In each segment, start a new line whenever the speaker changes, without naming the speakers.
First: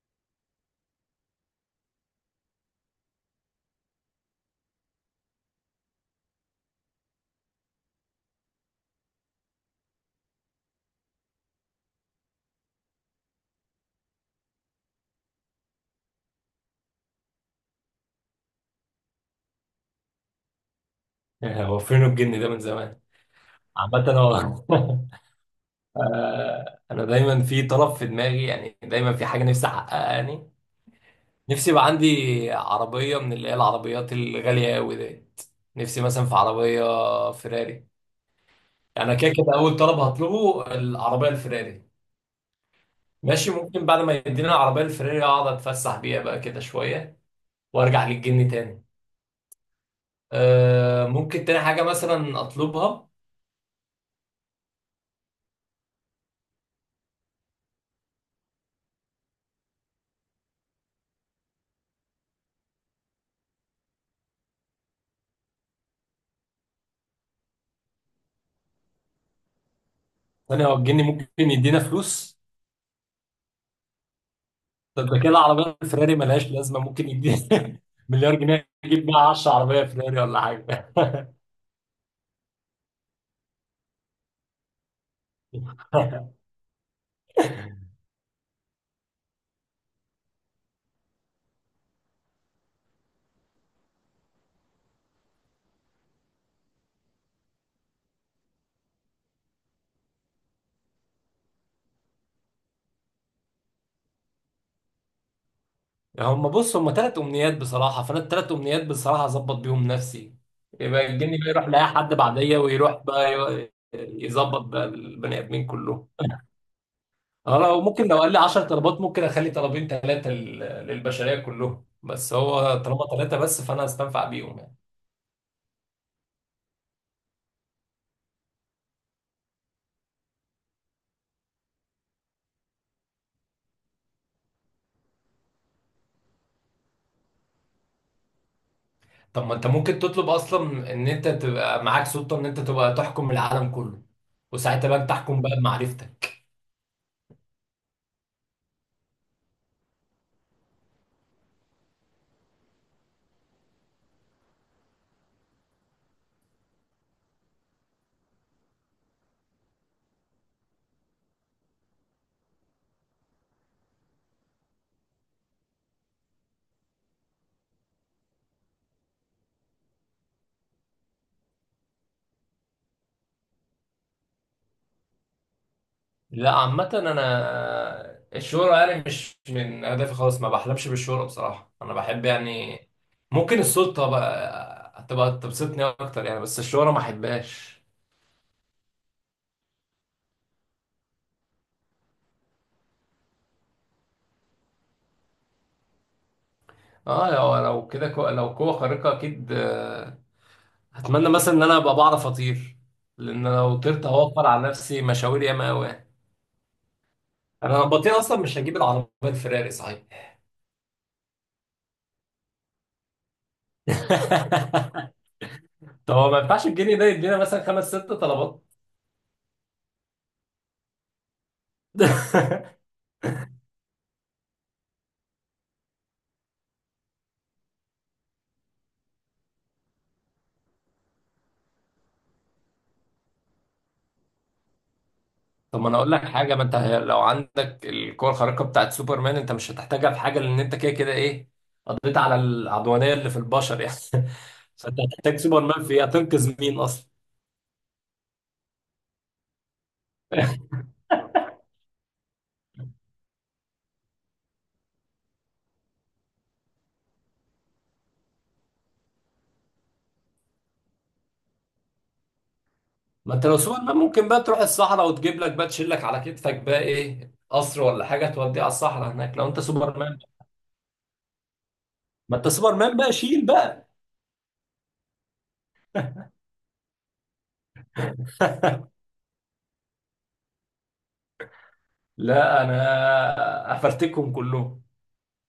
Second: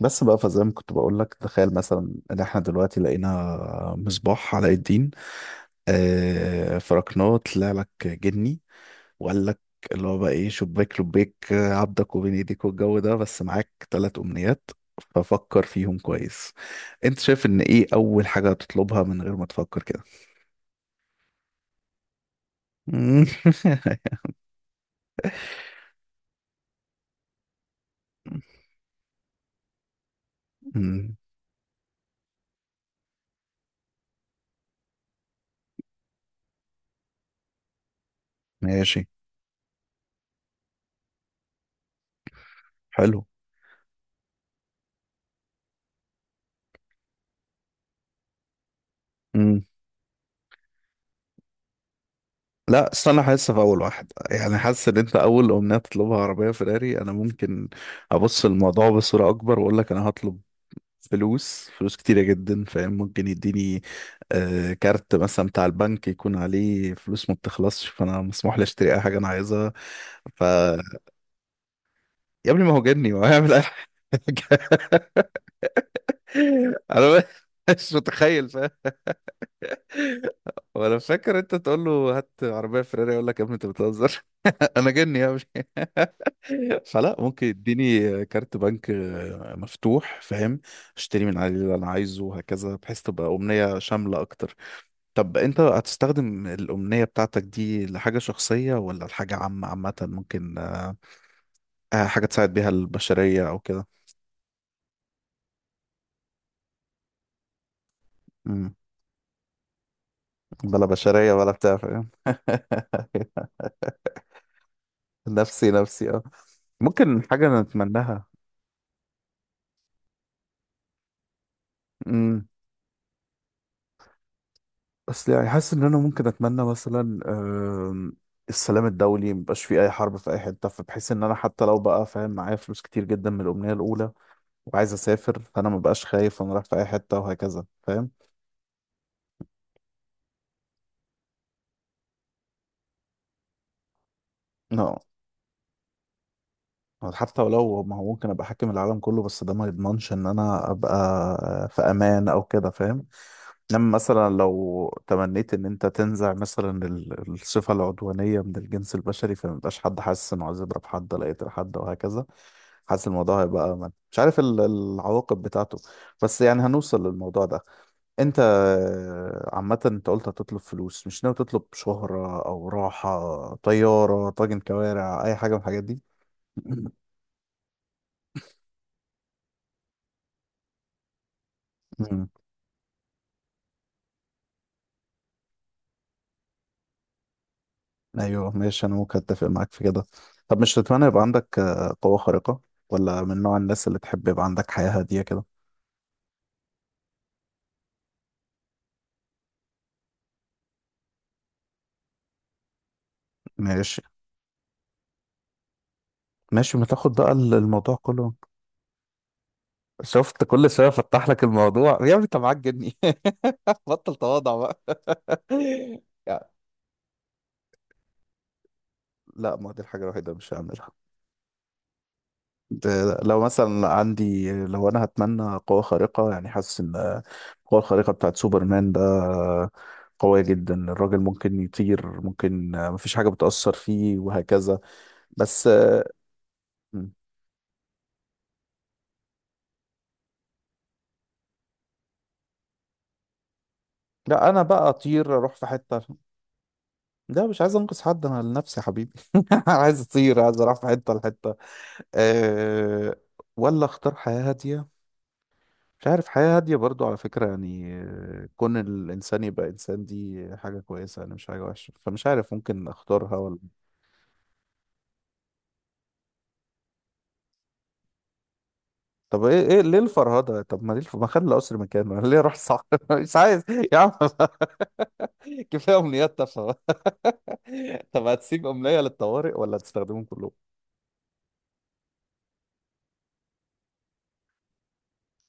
بس بقى فزي ما كنت بقول لك تخيل مثلا ان احنا دلوقتي لقينا مصباح علاء الدين آه فركناه طلع لك جني وقال لك اللي هو بقى ايه شباك لبيك عبدك وبين ايديك والجو ده بس معاك ثلاث امنيات ففكر فيهم كويس. انت شايف ان ايه اول حاجة هتطلبها من غير ما تفكر كده؟
هو فين الجن ده من زمان؟ عامة هو أنا دايما في طلب في دماغي، يعني دايما في حاجة نفسي أحققها يعني.
مم.
نفسي يبقى عندي عربية من اللي هي العربيات الغالية أوي ديت. نفسي مثلا في عربية فيراري.
ماشي.
يعني أنا كده كده أول طلب هطلبه العربية الفيراري.
حلو.
ماشي، ممكن بعد ما يدينا العربية الفيراري أقعد أتفسح بيها بقى كده شوية وأرجع للجن تاني. ممكن تاني حاجة مثلا
لا
أطلبها.
أصل أنا حاسس في أول واحد، يعني حاسس إن أنت أول أمنية تطلبها عربية فيراري. أنا ممكن أبص الموضوع بصورة أكبر وأقول لك أنا هطلب فلوس كتيرة جدا، فاهم؟ ممكن يديني آه كارت مثلا بتاع البنك يكون عليه فلوس ما بتخلصش، فأنا مسموح لي أشتري أي حاجة أنا عايزها. ف
تاني هو الجن ممكن يدينا فلوس؟
يا ابني ما هو جني، ما هو هيعمل أي حاجة.
طب ده كده العربية الفراري ملهاش لازمة، ممكن
أنا
يدي
مش
مليار
متخيل،
جنيه
فاهم؟
يجيب بيها 10 عربية فراري ولا حاجة.
وأنا فاكر أنت تقول له هات عربية فيراري يقول لك يا ابني أنت بتهزر. أنا جني يا ابني، فلا ممكن يديني كارت بنك مفتوح، فاهم؟ اشتري من عليه اللي انا عايزه وهكذا، بحيث تبقى امنية شاملة اكتر. طب انت هتستخدم الامنية بتاعتك دي لحاجة شخصية ولا لحاجة عامة؟ عامة ممكن حاجة تساعد بيها البشرية او كده.
هم بص، هم ثلاث أمنيات بصراحة، فأنا الثلاث
مم.
أمنيات بصراحة أظبط بيهم نفسي.
بلا
يبقى
بشرية
الجني بقى
ولا
يروح
بتاع،
لأي
فاهم؟
حد بعديا، ويروح بقى يظبط بقى البني آدمين
نفسي
كلهم.
نفسي اه ممكن
أه
حاجة
لو ممكن لو
نتمناها.
قال لي 10 طلبات ممكن أخلي طلبين ثلاثة للبشرية كلهم، بس
مم.
هو طالما ثلاثة بس فأنا هستنفع بيهم يعني.
بس يعني حاسس ان انا ممكن اتمنى مثلا آم، السلام الدولي، مبقاش فيه اي حرب في اي حته، فبحيث ان انا حتى لو بقى فاهم معايا فلوس كتير جدا من الامنيه الاولى وعايز اسافر، فانا مبقاش خايف وانا رايح في اي حته وهكذا، فاهم؟
طب ما انت ممكن تطلب اصلا ان انت تبقى معاك سلطه، ان انت تبقى تحكم العالم كله، وساعتها
لا
بقى تحكم بقى بمعرفتك.
حتى ولو، ما هو ممكن ابقى حاكم العالم كله بس ده ما يضمنش ان انا ابقى في امان او كده، فاهم؟ انما مثلا لو تمنيت ان انت تنزع مثلا الصفة العدوانية من الجنس البشري، فما يبقاش حد حاسس انه عايز يضرب حد ولا يقتل حد وهكذا. حاسس الموضوع هيبقى أمن، مش عارف العواقب بتاعته. بس يعني هنوصل للموضوع ده. انت عامة انت قلت هتطلب فلوس، مش ناوي تطلب شهرة او راحة طيارة طاجن كوارع اي حاجة من الحاجات دي؟
لا عامه انا الشهره يعني مش من اهدافي خالص، ما بحلمش بالشهره بصراحه. انا بحب يعني ممكن السلطه بقى هتبقى تبسطني اكتر يعني، بس الشهره ما احبهاش.
ايوه ماشي، انا ممكن اتفق معاك في كده. طب مش تتمنى يبقى عندك قوة خارقة، ولا من نوع الناس اللي تحب يبقى عندك حياة هادية كده؟
اه لو كده لو قوه خارقه اكيد، هتمنى مثلا ان انا ابقى بعرف اطير. لان لو
ماشي
طرت هوفر على نفسي مشاوير ياما قوي.
ماشي، ما تاخد بقى
انا لو
الموضوع
بطير
كله.
اصلا مش هجيب العربيه الفراري صحيح.
شفت كل شوية فتح لك الموضوع؟ يا ابني انت معاك جني، بطل تواضع بقى.
طب هو ما
يعني
ينفعش الجنيه ده يدينا مثلا خمس ست طلبات؟
لا ما دي الحاجة الوحيدة اللي مش هعملها. لو مثلا عندي، لو انا هتمنى قوة خارقة، يعني حاسس ان القوة الخارقة بتاعت سوبرمان ده قوية جدا، الراجل ممكن يطير، ممكن مفيش حاجة بتأثر فيه وهكذا. بس
طب ما انا اقول لك حاجه، ما انت
م.
لو عندك القوه الخارقه بتاعت سوبرمان انت مش هتحتاجها في حاجه، لان انت كده كده ايه، قضيت على العدوانيه اللي في البشر يعني.
لا انا بقى
فانت
اطير
هتحتاج
اروح في
سوبرمان في
حتة.
ايه؟ هتنقذ مين اصلا؟
لا مش عايز انقذ حد، انا لنفسي يا حبيبي. عايز اطير، عايز اروح في حتة لحتة. أه. ولا اختار حياة هادية؟ مش عارف، حياة هادية برضو على فكرة، يعني كون الإنسان يبقى إنسان دي حاجة كويسة يعني، مش حاجة وحشة، فمش عارف ممكن
ما
أختارها
انت لو
ولا.
سوبرمان ممكن بقى تروح الصحراء وتجيب لك بقى، تشيل لك على كتفك بقى ايه، قصر ولا حاجه توديه على الصحراء هناك
طب
لو انت
إيه إيه ليه
سوبرمان.
الفرهدة؟ طب ما ليه ما خلي القصر مكانه. أنا
ما
ليه
انت
أروح، صح؟
سوبرمان بقى
مش
شيل
عايز.
بقى.
يا عم كفاية أمنيات تافهة. طب هتسيب أمنية للطوارئ ولا هتستخدمهم كلهم؟
لا انا افرتكهم كلهم.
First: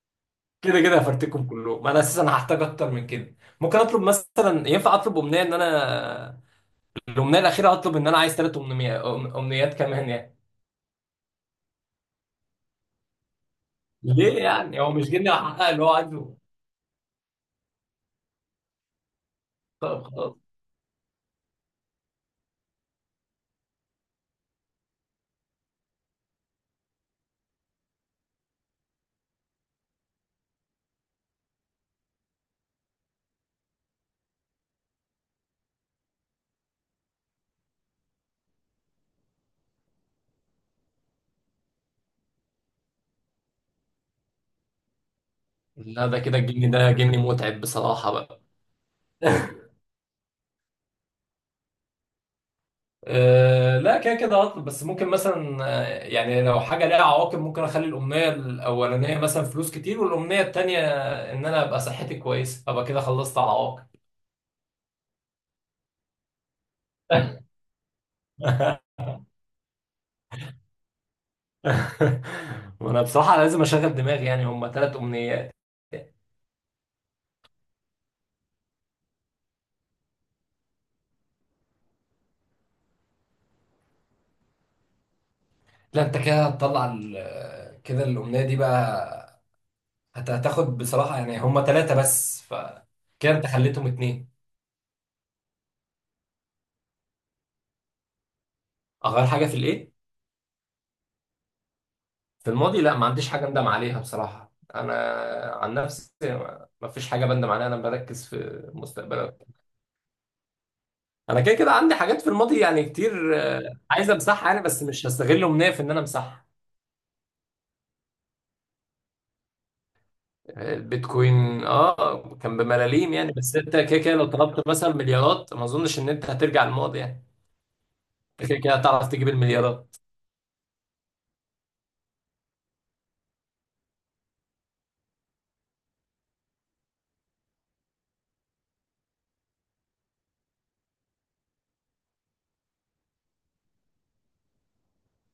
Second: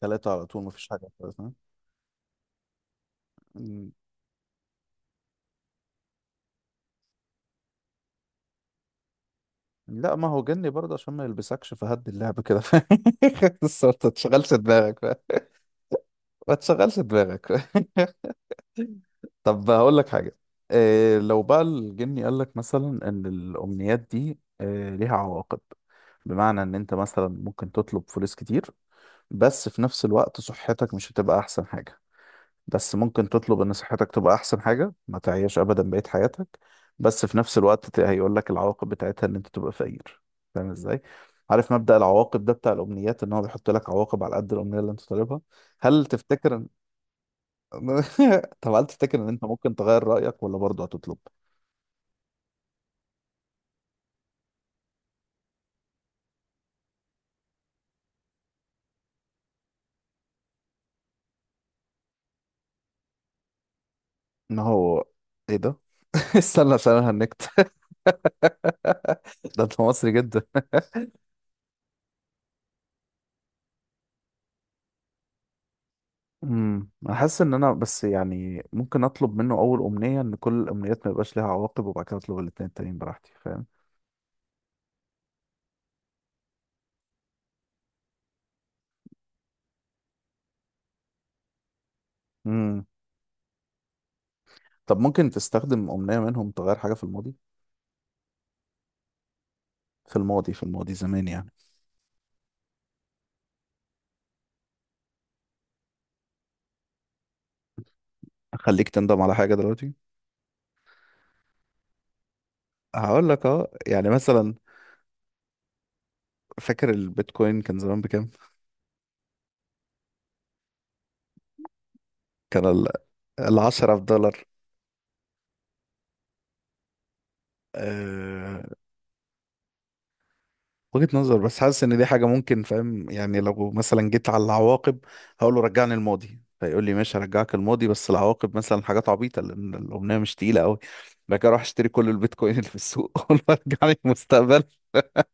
ثلاثة على طول
كده
مفيش
كده
حاجة خالص،
هفرتكم
ها؟
كلهم، انا اساسا هحتاج اكتر من كده. ممكن
مم.
اطلب مثلا، ينفع اطلب امنيه ان انا الامنيه الاخيره اطلب ان انا عايز ثلاث امنيات، امنيات كمان
لا ما
يعني؟
هو جني برضه، عشان ما يلبسكش فهد اللعبة كده. بس ما
ليه
تشغلش
يعني، هو
دماغك
مش
بقى.
جني هحقق اللي هو عايزه؟
ما تشغلش دماغك. طب هقول
طب
لك
خلاص.
حاجة. إيه لو بقى الجني قال لك مثلا ان الامنيات دي إيه ليها عواقب؟ بمعنى ان انت مثلا ممكن تطلب فلوس كتير، بس في نفس الوقت صحتك مش هتبقى احسن حاجة. بس ممكن تطلب ان صحتك تبقى احسن حاجة، ما تعيش ابدا بقية حياتك، بس في نفس الوقت هيقول لك العواقب بتاعتها ان انت تبقى فقير. فاهم ازاي؟ عارف مبدأ العواقب ده بتاع الامنيات، ان هو بيحط لك عواقب على قد الامنية اللي انت طالبها؟ هل
لا ده كده
تفتكر؟
الجني ده جني متعب بصراحه بقى.
طب هل تفتكر ان انت ممكن تغير رأيك ولا برضه هتطلب
أه لا كده كده هطلب، بس ممكن مثلا يعني لو حاجه ليها عواقب ممكن اخلي الامنيه الاولانيه مثلا فلوس كتير، والامنيه التانيه ان انا ابقى صحتي كويسه، ابقى كده خلصت على
ان هو ايه ده؟ استنى عشان انا
العواقب.
هنكت. ده انت مصري جدا.
وانا بصراحة لازم اشغل دماغي، يعني هما ثلاث امنيات.
انا حاسس ان انا بس، يعني ممكن اطلب منه اول امنية ان كل الامنيات ما يبقاش ليها عواقب، وبعد كده اطلب الاتنين التانيين براحتي، فاهم؟
لا انت كده هتطلع كده الامنية دي بقى هتاخد بصراحة، يعني هما ثلاثة بس ف
امم
كده انت خليتهم اتنين.
طب ممكن تستخدم امنية منهم تغير حاجة في الماضي؟
اغير حاجة في الايه؟
في الماضي في الماضي زمان يعني.
في الماضي؟ لا ما عنديش حاجة اندم عليها بصراحة، انا عن نفسي ما فيش حاجة بندم عليها، انا بركز في
اخليك
المستقبل
تندم على
أكتر.
حاجة دلوقتي.
انا كده كده عندي حاجات في الماضي يعني
هقول
كتير،
لك اه
آه،
يعني
عايز امسحها
مثلا،
يعني، بس مش هستغل امنية في ان انا امسحها.
فاكر البيتكوين كان زمان بكام؟
البيتكوين اه كان
كان ال
بملاليم يعني، بس انت
10
كده
في
كده لو
دولار،
طلبت مثلا مليارات ما اظنش ان انت هترجع الماضي يعني. كده
آه،
كده هتعرف تجيب المليارات.
وجهة نظر. بس حاسس ان دي حاجة ممكن، فاهم يعني؟ لو مثلا جيت على العواقب هقول له رجعني الماضي، فيقول لي ماشي هرجعك الماضي بس العواقب مثلا حاجات عبيطة لان الأمنية مش تقيلة قوي. بعد كده اروح اشتري كل البيتكوين اللي في السوق، اقول له رجعني المستقبل.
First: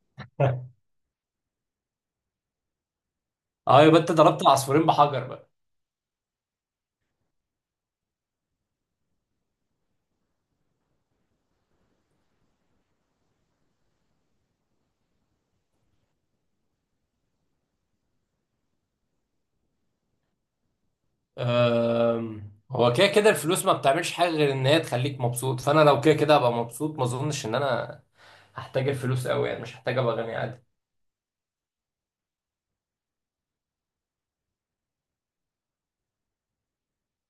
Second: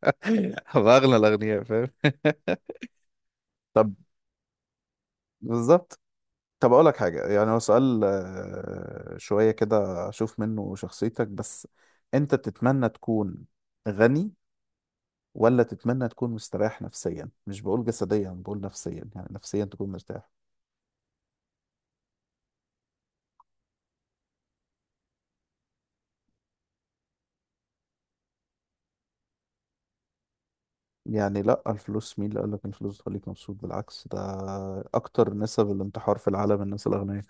هبقى اغنى الاغنياء، فاهم؟
اه
طب.
يبقى انت ضربت العصفورين بحجر بقى.
بالظبط. طب اقول لك حاجة، يعني هو سؤال شوية كده اشوف منه شخصيتك بس. انت تتمنى تكون غني ولا تتمنى تكون مستريح نفسيا؟ مش بقول جسديا، بقول نفسيا، يعني نفسيا تكون مرتاح.
هو كده كده الفلوس ما بتعملش حاجه غير ان هي تخليك مبسوط، فانا لو كده كده هبقى مبسوط ما اظنش ان انا هحتاج الفلوس قوي يعني، مش هحتاج ابقى غني عادي.
يعني لا الفلوس، مين اللي قال لك إن الفلوس بتخليك مبسوط؟ بالعكس ده اكتر نسب الانتحار في العالم الناس الاغنياء.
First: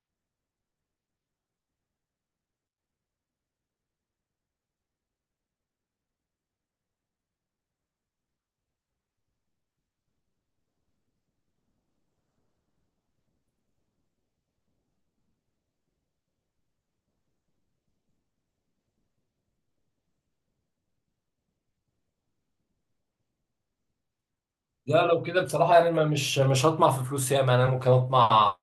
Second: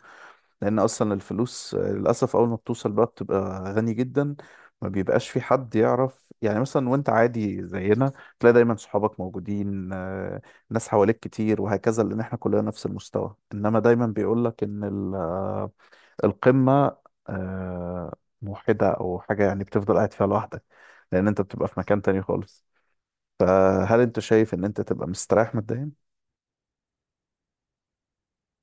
لان اصلا الفلوس للاسف اول ما بتوصل بقى بتبقى غني جدا ما بيبقاش في حد يعرف، يعني مثلا وانت عادي زينا تلاقي دايما صحابك موجودين ناس حواليك كتير وهكذا لان احنا كلنا نفس المستوى، انما دايما بيقول لك ان ال القمة آه، موحدة أو حاجة يعني، بتفضل قاعد فيها لوحدك، لأن أنت بتبقى في مكان تاني خالص. فهل أنت شايف إن أنت
لا
تبقى
لو كده
مستريح
بصراحه
ماديا؟
يعني ما مش هطمع في فلوس ياما يعني، انا ممكن اطمع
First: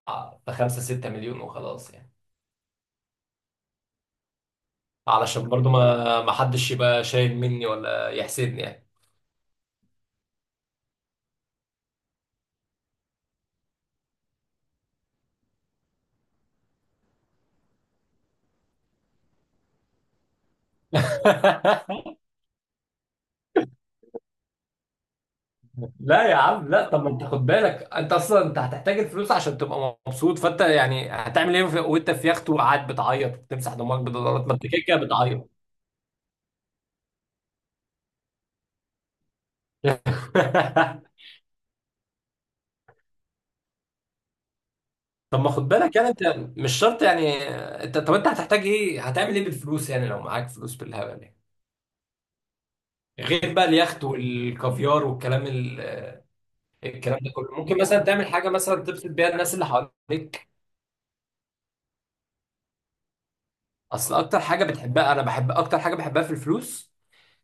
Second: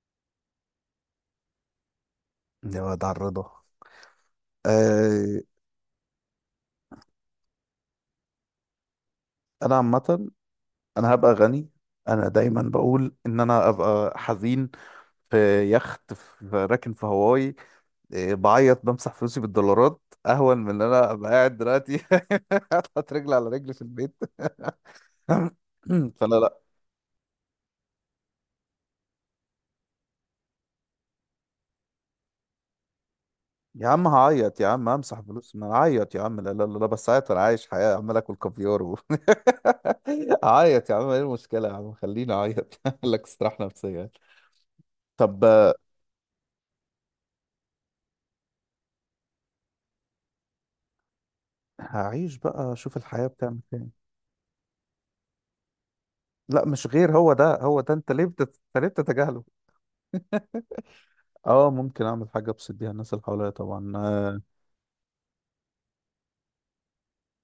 في 5 6 مليون وخلاص يعني.
يا واد على الرضا. آه،
علشان برضو ما حدش يبقى شايل مني ولا يحسدني يعني.
أنا عامة أنا هبقى غني، أنا دايما بقول إن أنا أبقى حزين في يخت، راكن في هواي، إيه، بعيط بمسح فلوسي بالدولارات، أهون من إن أنا أبقى قاعد دلوقتي حاطط رجل على رجل في البيت.
لا يا
فلا لا
عم لا، طب ما انت خد بالك انت اصلا انت هتحتاج الفلوس عشان تبقى مبسوط، فانت يعني هتعمل ايه وانت في يخت وقاعد بتعيط بتمسح
يا
دموعك
عم
بدولارات، ما
هعيط،
انت
يا
كده
عم
كده
امسح
بتعيط.
فلوس ما اعيط، يا عم لا لا لا بس عيط انا عايش حياه عمال اكل كافيار و... اعيط يا عم، ايه المشكله يا عم خليني اعيط. اعمل لك استراحه نفسيه.
طب
طب
ما خد بالك يعني، انت مش شرط يعني، انت طب انت هتحتاج ايه، هتعمل ايه بالفلوس يعني لو معاك فلوس بالهبل يعني،
هعيش بقى اشوف الحياه
غير
بتعمل
بقى
فين.
اليخت والكافيار والكلام ال...
لا مش غير،
الكلام ده
هو
كله
ده
ممكن
هو ده،
مثلا
انت ليه
تعمل حاجه
انت
مثلا
ليه
تبسط بيها
بتتجاهله؟
الناس اللي حواليك.
اه ممكن اعمل حاجه ابسط بيها الناس اللي حواليا طبعا
اصل
آه.
اكتر حاجه بتحبها، انا بحب اكتر حاجه بحبها في الفلوس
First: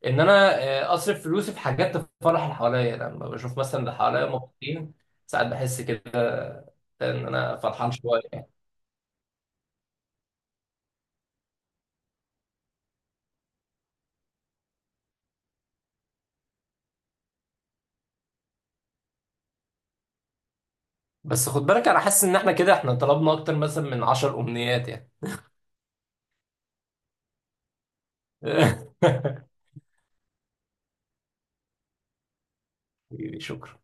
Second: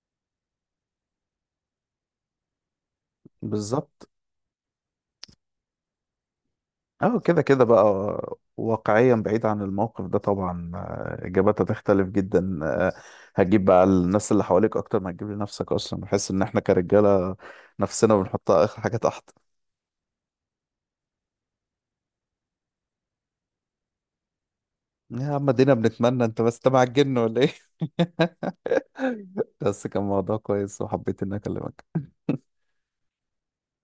ان انا آه، اصرف فلوسي في حاجات تفرح اللي حواليا يعني. لما بشوف مثلا اللي
بالظبط.
حواليا مبسوطين ساعات بحس كده
اه
ان
كده
انا
كده بقى.
فرحان شويه يعني.
واقعيا بعيد عن الموقف ده طبعا، آه، اجاباتها تختلف جدا، آه، هتجيب بقى الناس اللي حواليك اكتر ما هتجيب لنفسك اصلا، بحس ان احنا كرجاله نفسنا بنحطها اخر حاجه تحت.
بس خد بالك انا حاسس ان احنا كده احنا طلبنا اكتر مثلا من 10 امنيات يعني.
يا عم دينا بنتمنى انت بس تبع الجن ولا ايه؟ بس كان موضوع كويس وحبيت اني اكلمك.
شكرا